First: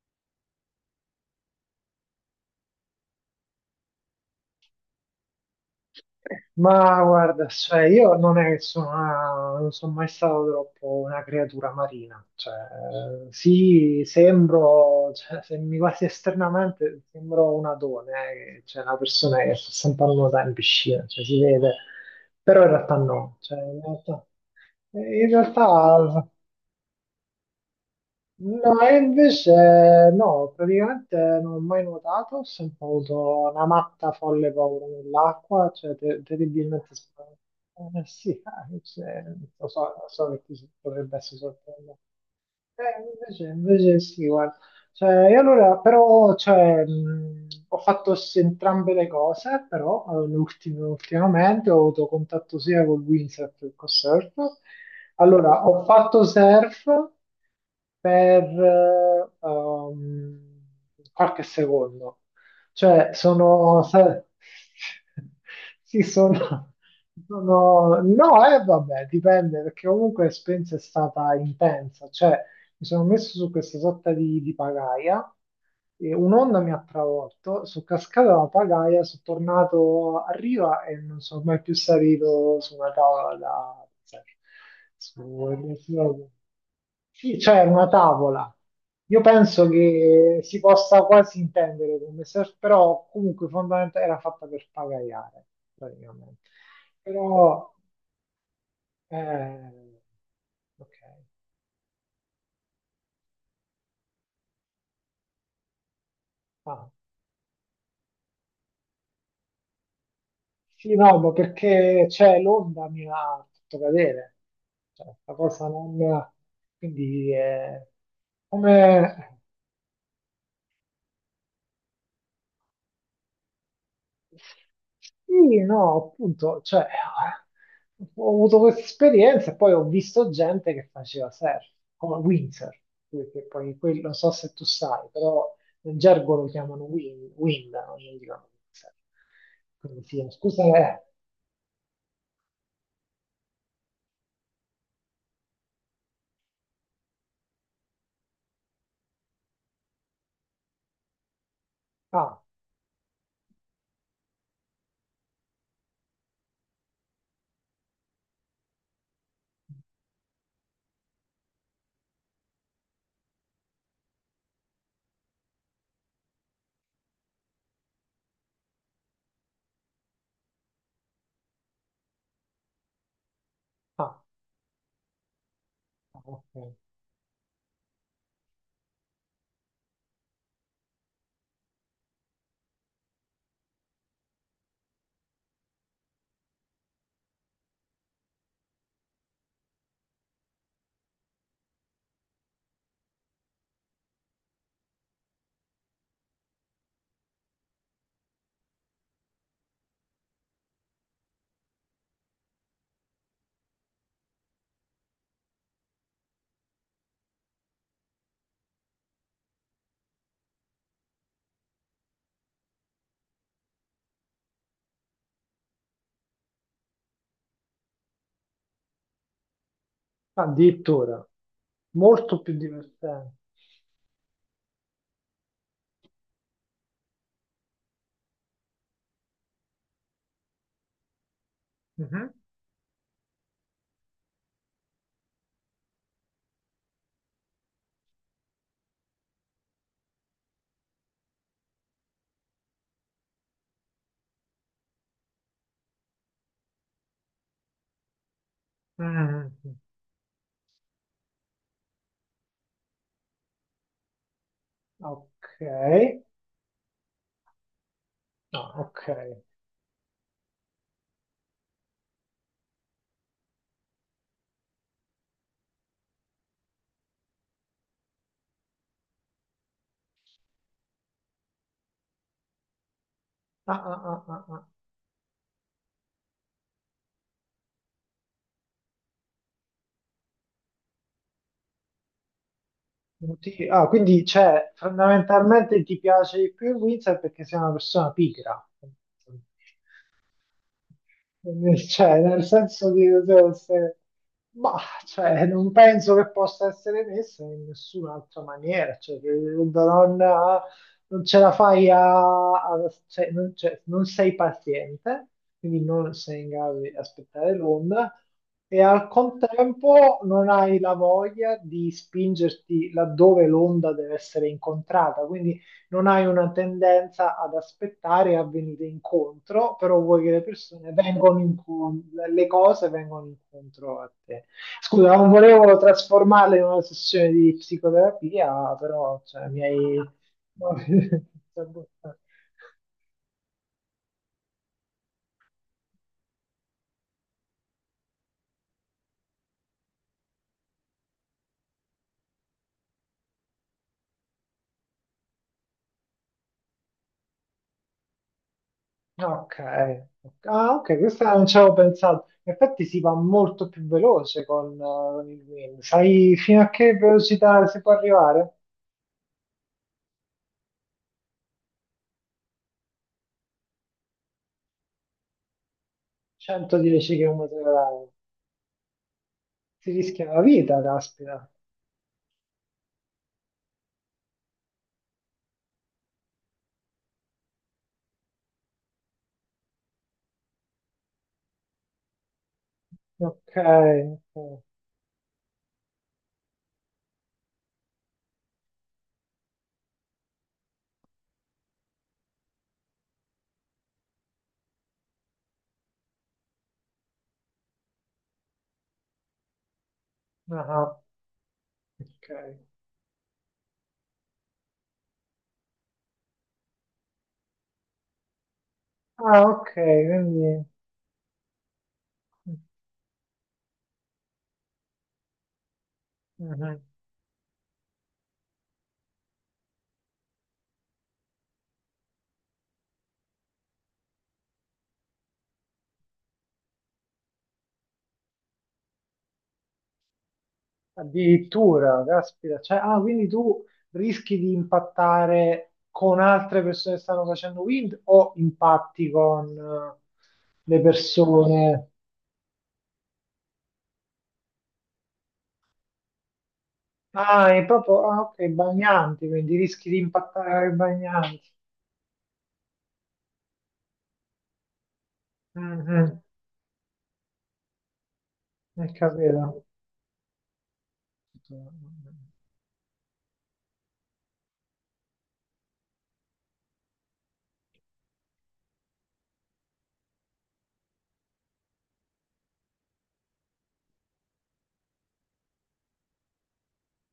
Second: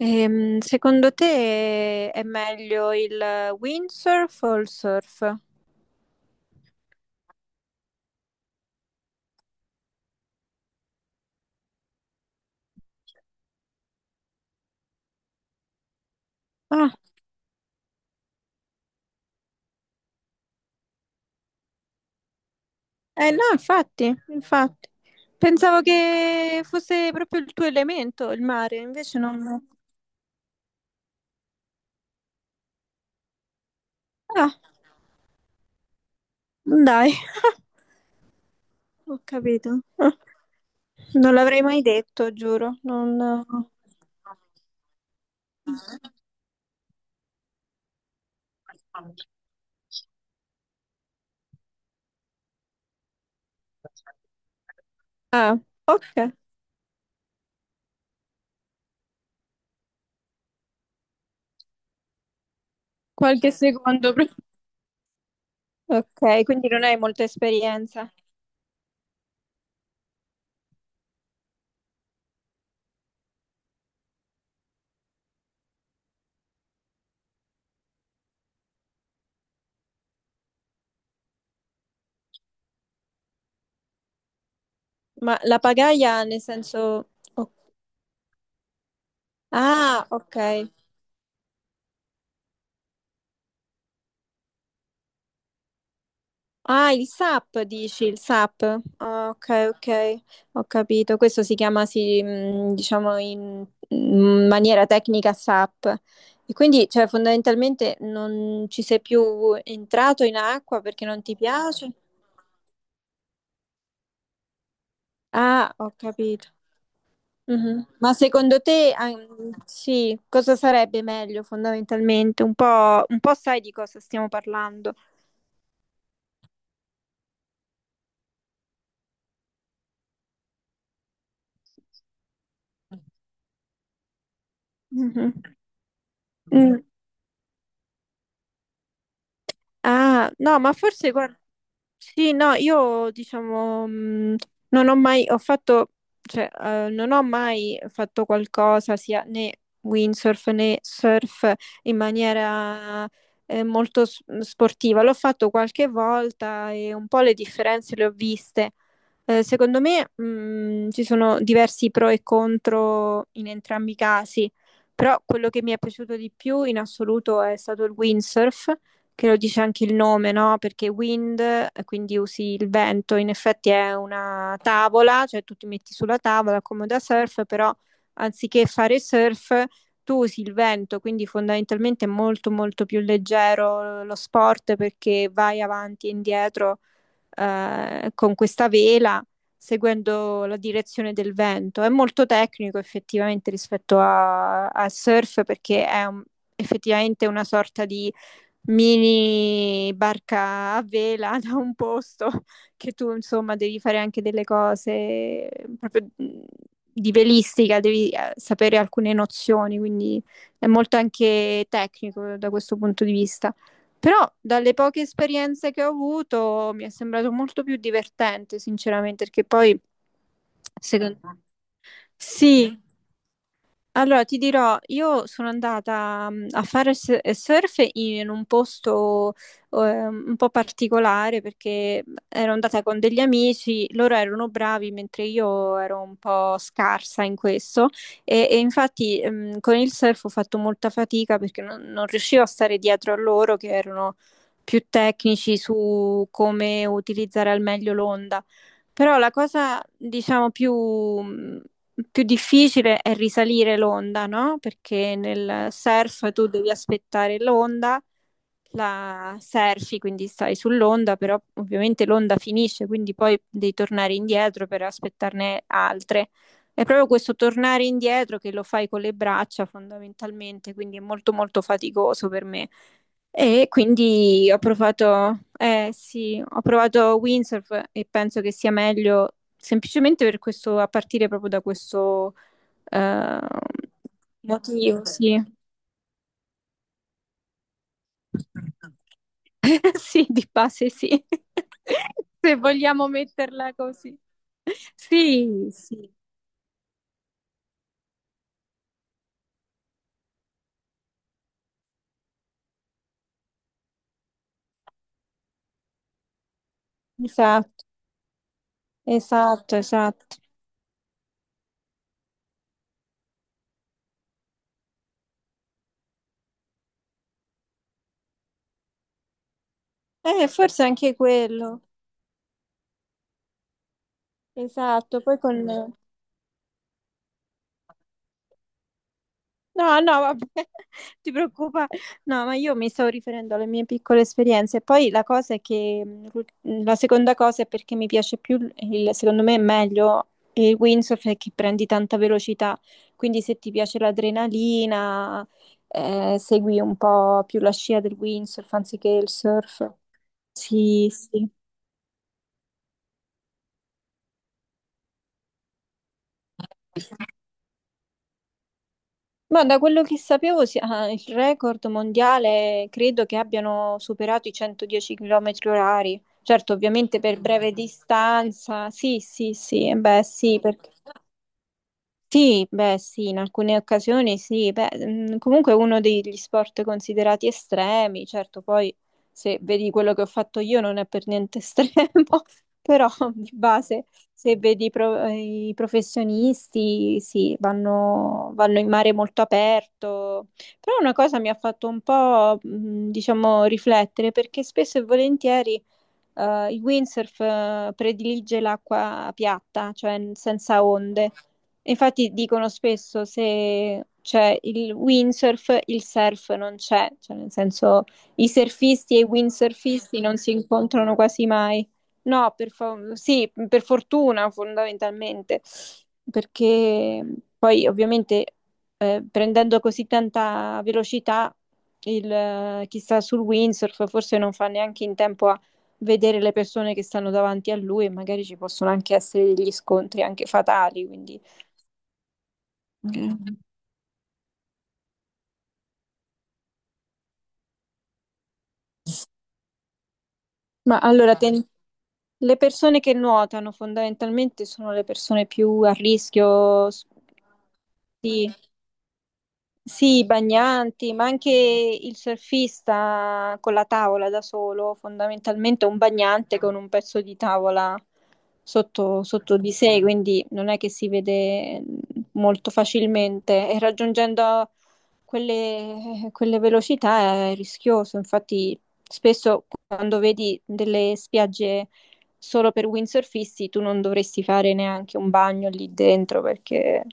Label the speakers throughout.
Speaker 1: Secondo te è meglio il windsurf o il surf?
Speaker 2: Ma guarda, cioè, io non è che sono, non sono mai stato troppo una creatura marina, cioè, sì, sembro, cioè, se mi guardi
Speaker 1: Ah,
Speaker 2: esternamente, sembro un adone, cioè una persona che sta sempre a nuotare in piscina, cioè, si vede, però in realtà
Speaker 1: eh
Speaker 2: no,
Speaker 1: no,
Speaker 2: cioè, in
Speaker 1: infatti,
Speaker 2: realtà,
Speaker 1: infatti.
Speaker 2: eh, in
Speaker 1: Pensavo
Speaker 2: realtà
Speaker 1: che fosse proprio il tuo elemento, il mare,
Speaker 2: No, e
Speaker 1: invece non...
Speaker 2: invece no, praticamente non ho mai nuotato, ho sempre avuto una matta folle
Speaker 1: Ah,
Speaker 2: paura nell'acqua, cioè terribilmente
Speaker 1: dai,
Speaker 2: spaventato. Sì,
Speaker 1: ho
Speaker 2: cioè,
Speaker 1: capito.
Speaker 2: lo
Speaker 1: Ah,
Speaker 2: so che ti potrebbe
Speaker 1: non
Speaker 2: essere
Speaker 1: l'avrei mai
Speaker 2: sorprendente.
Speaker 1: detto, giuro.
Speaker 2: Eh, invece,
Speaker 1: Non...
Speaker 2: invece sì, guarda, cioè, e allora, però, cioè, ho fatto entrambe le cose, però ultimamente ho avuto contatto sia con windsurf che con surf.
Speaker 1: Ah,
Speaker 2: Allora, ho fatto
Speaker 1: ok.
Speaker 2: surf per qualche secondo. Cioè,
Speaker 1: Qualche secondo prima.
Speaker 2: sì,
Speaker 1: Ok, quindi non hai molta esperienza.
Speaker 2: No, vabbè, dipende, perché comunque l'esperienza è stata intensa. Cioè, mi sono messo su questa sorta di pagaia e un'onda mi ha travolto, sono cascato dalla pagaia, sono tornato a riva e non sono mai più salito su una tavola da.
Speaker 1: Ma la
Speaker 2: su-
Speaker 1: pagaia
Speaker 2: su-
Speaker 1: nel senso...
Speaker 2: Sì,
Speaker 1: ok.
Speaker 2: cioè una tavola. Io penso
Speaker 1: Ah, ok.
Speaker 2: che si possa quasi intendere come surf, però comunque fondamentalmente era fatta per pagaiare, praticamente.
Speaker 1: Ah, il SAP
Speaker 2: Però,
Speaker 1: dici, il SAP. Ah,
Speaker 2: eh,
Speaker 1: ok, ok, ho
Speaker 2: ok.
Speaker 1: capito. Questo si chiama, sì, diciamo, in maniera tecnica SAP. E quindi,
Speaker 2: Ah.
Speaker 1: cioè, fondamentalmente non ci sei più entrato in acqua
Speaker 2: Sì,
Speaker 1: perché
Speaker 2: no,
Speaker 1: non
Speaker 2: ma
Speaker 1: ti piace?
Speaker 2: perché c'è l'onda mi ha fatto cadere, cioè, la cosa
Speaker 1: Ah, ho
Speaker 2: non.
Speaker 1: capito.
Speaker 2: Quindi,
Speaker 1: Mhm. Ma secondo te, ah,
Speaker 2: come.
Speaker 1: sì, cosa sarebbe meglio fondamentalmente? Un po' sai di cosa stiamo parlando.
Speaker 2: Sì, no, appunto, cioè, ho avuto questa esperienza e poi ho visto gente che faceva surf, come windsurf, che poi quello, non so se tu sai,
Speaker 1: Mhm.
Speaker 2: però nel gergo lo
Speaker 1: Mm.
Speaker 2: chiamano wind, wind, no? Non gli dicono windsurf. Quindi sì,
Speaker 1: Ah, no,
Speaker 2: scusa,
Speaker 1: ma forse guarda. Sì, no, io diciamo non ho mai, ho fatto, cioè, non ho mai fatto qualcosa sia né windsurf né surf in
Speaker 2: ah,
Speaker 1: maniera molto s- mhmm, sportiva. L'ho fatto qualche volta e un po' le differenze le ho viste. Secondo me, ci sono diversi pro e contro in entrambi i casi, però quello che mi è piaciuto di più in assoluto è stato il windsurf che lo dice anche il nome, no? Perché wind, quindi usi il vento, in effetti è
Speaker 2: ah,
Speaker 1: una tavola, cioè tu ti metti sulla
Speaker 2: ah,
Speaker 1: tavola
Speaker 2: ok.
Speaker 1: come da surf, però anziché fare surf tu usi il vento, quindi fondamentalmente è molto molto più leggero lo sport perché vai avanti e indietro con questa vela seguendo la direzione del vento. È molto tecnico effettivamente rispetto a- al surf perché è un- effettivamente una sorta di mini barca a vela da un posto che tu insomma devi fare anche delle cose mm, proprio di velistica, devi sapere alcune nozioni, quindi è molto anche tecnico da questo punto di vista. Però dalle poche esperienze che ho avuto mi è sembrato molto più divertente, sinceramente, perché poi secondo
Speaker 2: Addirittura.
Speaker 1: me
Speaker 2: Molto più
Speaker 1: sì,
Speaker 2: divertente.
Speaker 1: allora, ti dirò, io sono andata mm, a fare s- surf in un posto un po' particolare perché mhmm,
Speaker 2: Mhm.
Speaker 1: ero andata con degli amici, loro erano bravi mentre io ero un po' scarsa in questo e infatti mm, con il surf ho fatto molta fatica perché non riuscivo a stare dietro a loro che erano più tecnici su come utilizzare al meglio l'onda. Però la
Speaker 2: Mm.
Speaker 1: cosa, diciamo, più, mhmm, più difficile è risalire l'onda, no? Perché
Speaker 2: Ok.
Speaker 1: nel surf tu devi aspettare l'onda
Speaker 2: Ah, ok.
Speaker 1: la surfi, quindi stai sull'onda, però ovviamente l'onda finisce, quindi poi devi tornare indietro per aspettarne altre. È proprio questo tornare indietro che lo fai con le braccia fondamentalmente, quindi è molto molto faticoso per me. E
Speaker 2: Ah, ah, ah, ah,
Speaker 1: quindi ho
Speaker 2: ah.
Speaker 1: provato, eh sì, ho provato windsurf e penso che sia meglio semplicemente per questo, a partire proprio da questo eh,
Speaker 2: Ah, quindi cioè,
Speaker 1: motivo, sì.
Speaker 2: fondamentalmente ti piace di più il Windsor perché sei una persona pigra.
Speaker 1: Sì, di base sì,
Speaker 2: Cioè, nel
Speaker 1: se
Speaker 2: senso di,
Speaker 1: vogliamo
Speaker 2: cioè,
Speaker 1: metterla così.
Speaker 2: ma, cioè,
Speaker 1: Sì,
Speaker 2: non
Speaker 1: sì,
Speaker 2: penso che possa essere messa in nessun'altra maniera. Cioè, che non ce la fai a cioè, non sei paziente, quindi non sei in grado di aspettare
Speaker 1: esatto,
Speaker 2: l'onda e al
Speaker 1: esatto,
Speaker 2: contempo
Speaker 1: esatto.
Speaker 2: non hai la voglia di spingerti laddove l'onda deve essere incontrata. Quindi non hai una tendenza ad aspettare e a venire incontro, però vuoi che le
Speaker 1: Forse
Speaker 2: persone
Speaker 1: anche
Speaker 2: vengano
Speaker 1: quello,
Speaker 2: incontro, le cose vengano incontro a te. Scusa,
Speaker 1: esatto,
Speaker 2: non
Speaker 1: poi con...
Speaker 2: volevo trasformarla in una sessione di psicoterapia, però cioè, mi
Speaker 1: No,
Speaker 2: hai.
Speaker 1: no, vabbè, ti preoccupa. No, ma io mi stavo riferendo alle mie piccole esperienze. Poi la cosa è che la seconda cosa è perché mi piace più, il- secondo me è meglio il windsurf è che prendi tanta velocità. Quindi se ti piace l'adrenalina, segui un po' più la scia del windsurf anziché il
Speaker 2: Ok, ok.
Speaker 1: surf.
Speaker 2: Ah, ok,
Speaker 1: Sì,
Speaker 2: questa non
Speaker 1: sì.
Speaker 2: ci avevo pensato. In effetti si va molto più veloce con il wind. Sai fino a che velocità si può arrivare?
Speaker 1: Ma da quello che sapevo, si- ah, il record mondiale credo che abbiano superato i 110 km orari. Certo, ovviamente per
Speaker 2: 110
Speaker 1: breve
Speaker 2: km/h.
Speaker 1: distanza. Sì, sì, sì,
Speaker 2: Si
Speaker 1: eh beh,
Speaker 2: rischia la
Speaker 1: sì,
Speaker 2: vita,
Speaker 1: perché...
Speaker 2: caspita.
Speaker 1: Sì, beh, sì, in alcune occasioni sì, beh, mm, comunque è uno degli sport considerati estremi, certo, poi se vedi quello che ho fatto io non è per niente estremo, però di
Speaker 2: Ok,
Speaker 1: base se
Speaker 2: ok.
Speaker 1: vedi i pro- i professionisti, sì, vanno, vanno in mare molto aperto, però una cosa mi ha fatto un po', mm, diciamo, riflettere perché spesso e volentieri il windsurf predilige l'acqua piatta, cioè n- senza
Speaker 2: Ah,
Speaker 1: onde. Infatti
Speaker 2: ok.
Speaker 1: dicono spesso se c'è il windsurf, il surf non c'è, cioè nel senso i surfisti e i
Speaker 2: Ah, ok,
Speaker 1: windsurfisti non si
Speaker 2: quindi.
Speaker 1: incontrano quasi mai. No, per fa- sì, per fortuna fondamentalmente,
Speaker 2: Mhm.
Speaker 1: perché poi ovviamente prendendo così tanta velocità, il, chi sta sul windsurf forse non fa neanche in tempo a vedere le persone che stanno davanti a lui e magari ci possono anche essere degli scontri anche fatali, quindi...
Speaker 2: Addirittura, caspita. Cioè, ah,
Speaker 1: Ok.
Speaker 2: quindi tu rischi di impattare con altre persone che stanno facendo wind o impatti con le
Speaker 1: Ma allora, ten-
Speaker 2: persone.
Speaker 1: le persone che nuotano fondamentalmente sono le persone più a rischio s-
Speaker 2: Ah, è proprio. Ah, ok,
Speaker 1: di...
Speaker 2: bagnanti, quindi rischi di
Speaker 1: Sì, i
Speaker 2: impattare con i
Speaker 1: bagnanti, ma anche
Speaker 2: bagnanti.
Speaker 1: il surfista con la tavola da solo, fondamentalmente è un
Speaker 2: Mhm.
Speaker 1: bagnante con un pezzo di tavola
Speaker 2: Ho
Speaker 1: sotto, sotto
Speaker 2: capito.
Speaker 1: di sé, quindi non è che si vede molto facilmente e raggiungendo quelle velocità è rischioso, infatti spesso quando vedi delle spiagge solo per windsurfisti tu non dovresti fare neanche un bagno lì dentro perché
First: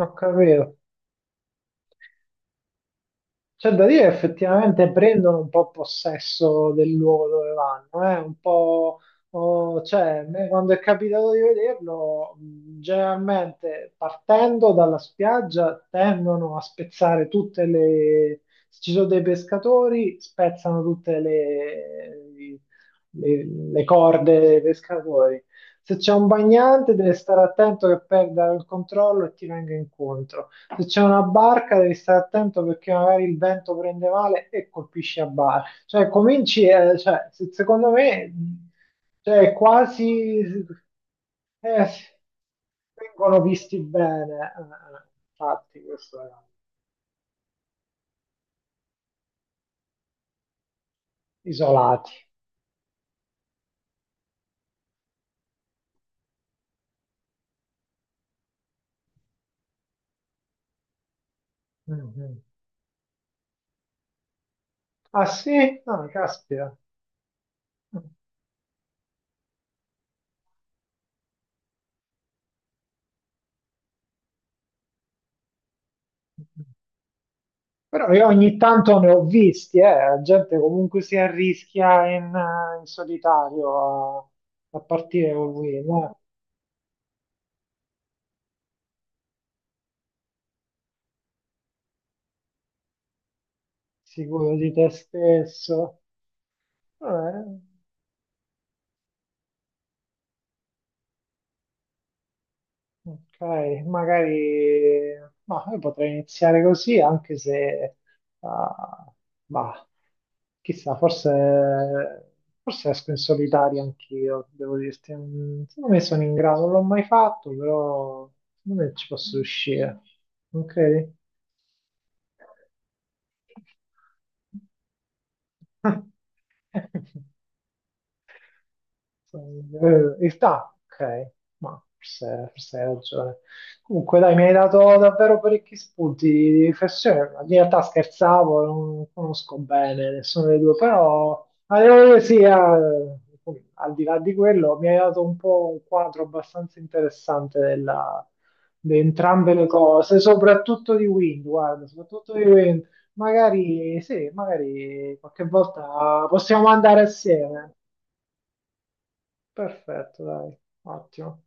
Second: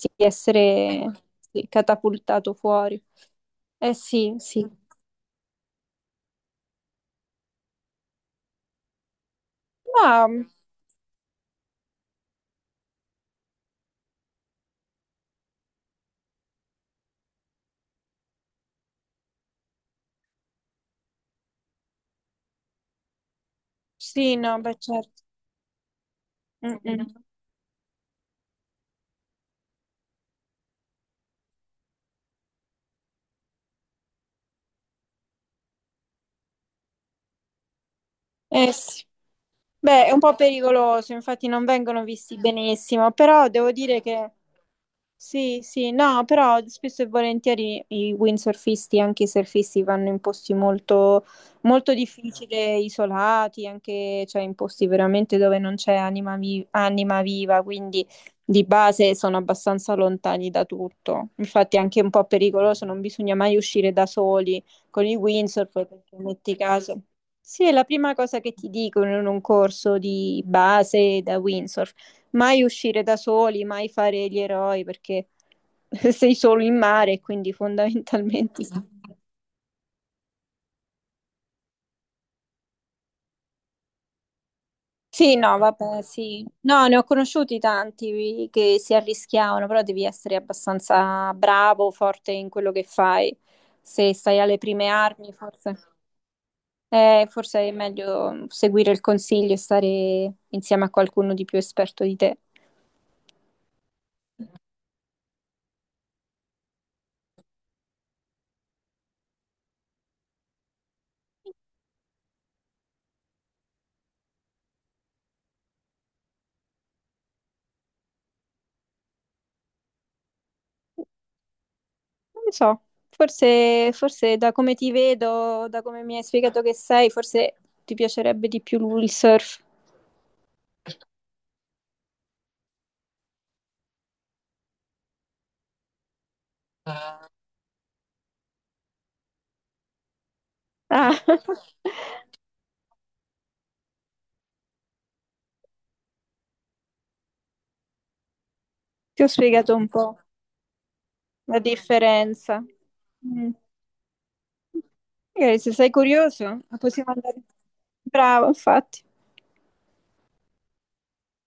Speaker 2: Ho capito.
Speaker 1: essere sì, catapultato fuori.
Speaker 2: C'è da
Speaker 1: Eh
Speaker 2: dire che
Speaker 1: sì, sì.
Speaker 2: effettivamente prendono un po' possesso del luogo dove vanno, eh? Un po', oh, cioè, a
Speaker 1: Ma
Speaker 2: me quando è capitato di vederlo, generalmente partendo dalla spiaggia tendono a spezzare tutte le. Se ci sono dei pescatori, spezzano tutte le
Speaker 1: sì,
Speaker 2: corde
Speaker 1: no,
Speaker 2: dei
Speaker 1: beh certo.
Speaker 2: pescatori. Se c'è un
Speaker 1: Mm,
Speaker 2: bagnante, deve
Speaker 1: mm.
Speaker 2: stare attento che perda il controllo e ti venga incontro. Se c'è una barca devi stare attento perché magari il vento prende male e colpisce a barca. Cioè, cominci, cioè, secondo me,
Speaker 1: Eh sì.
Speaker 2: cioè, è
Speaker 1: Beh, è un po'
Speaker 2: quasi.
Speaker 1: pericoloso, infatti non
Speaker 2: Eh, sì,
Speaker 1: vengono visti benissimo,
Speaker 2: vengono
Speaker 1: però devo
Speaker 2: visti
Speaker 1: dire che
Speaker 2: bene,
Speaker 1: sì,
Speaker 2: infatti,
Speaker 1: sì,
Speaker 2: questo
Speaker 1: no, però spesso e volentieri i windsurfisti, anche i surfisti, vanno in posti molto, molto
Speaker 2: isolati.
Speaker 1: difficili, isolati, anche cioè in posti veramente dove non c'è anima, vi- anima viva, quindi di base sono abbastanza lontani da tutto. Infatti è anche un po'
Speaker 2: Mhm.
Speaker 1: pericoloso, non bisogna mai uscire da soli con i
Speaker 2: Ah
Speaker 1: windsurf,
Speaker 2: sì? Ah,
Speaker 1: perché metti
Speaker 2: caspita.
Speaker 1: caso. Sì, è la prima cosa che ti dicono in un corso di base da windsurf. Mai uscire da soli, mai fare gli eroi perché sei solo in mare, quindi
Speaker 2: Però io ogni
Speaker 1: fondamentalmente...
Speaker 2: tanto ne ho visti, la gente comunque si arrischia in solitario a partire
Speaker 1: Sì,
Speaker 2: con
Speaker 1: no,
Speaker 2: lui,
Speaker 1: vabbè,
Speaker 2: no?
Speaker 1: sì. No, ne ho conosciuti tanti che si arrischiavano, però devi essere abbastanza bravo, forte in quello che fai. Se stai
Speaker 2: Sicuro
Speaker 1: alle
Speaker 2: di te
Speaker 1: prime armi, forse,
Speaker 2: stesso. Eh,
Speaker 1: forse è meglio seguire il consiglio e stare insieme a qualcuno di più esperto di te.
Speaker 2: ok, magari ma io potrei iniziare così, anche se ah, bah, chissà, forse, forse esco in solitaria anch'io, devo dirti. Mm. Secondo me sono in grado, non l'ho mai fatto, però secondo me ci posso riuscire. Non credi?
Speaker 1: Non lo so, forse, forse, da come ti vedo, da come mi hai spiegato che sei, forse ti piacerebbe di più lui il surf.
Speaker 2: In realtà, ok, ma forse, forse hai ragione. Comunque, dai, mi hai dato davvero parecchi spunti di riflessione. In realtà scherzavo, non conosco bene nessuno dei due,
Speaker 1: Ah,
Speaker 2: però sì, al di là di quello, mi hai dato un po' un quadro abbastanza interessante di
Speaker 1: ti ho
Speaker 2: entrambe le
Speaker 1: spiegato un
Speaker 2: cose,
Speaker 1: po'
Speaker 2: soprattutto di Wind,
Speaker 1: la
Speaker 2: guarda, soprattutto di
Speaker 1: differenza.
Speaker 2: Wind.
Speaker 1: Mm.
Speaker 2: Magari sì, magari qualche
Speaker 1: Magari se sei
Speaker 2: volta
Speaker 1: curioso,
Speaker 2: possiamo andare
Speaker 1: possiamo andare.
Speaker 2: assieme.
Speaker 1: Bravo, infatti.
Speaker 2: Perfetto, dai, ottimo.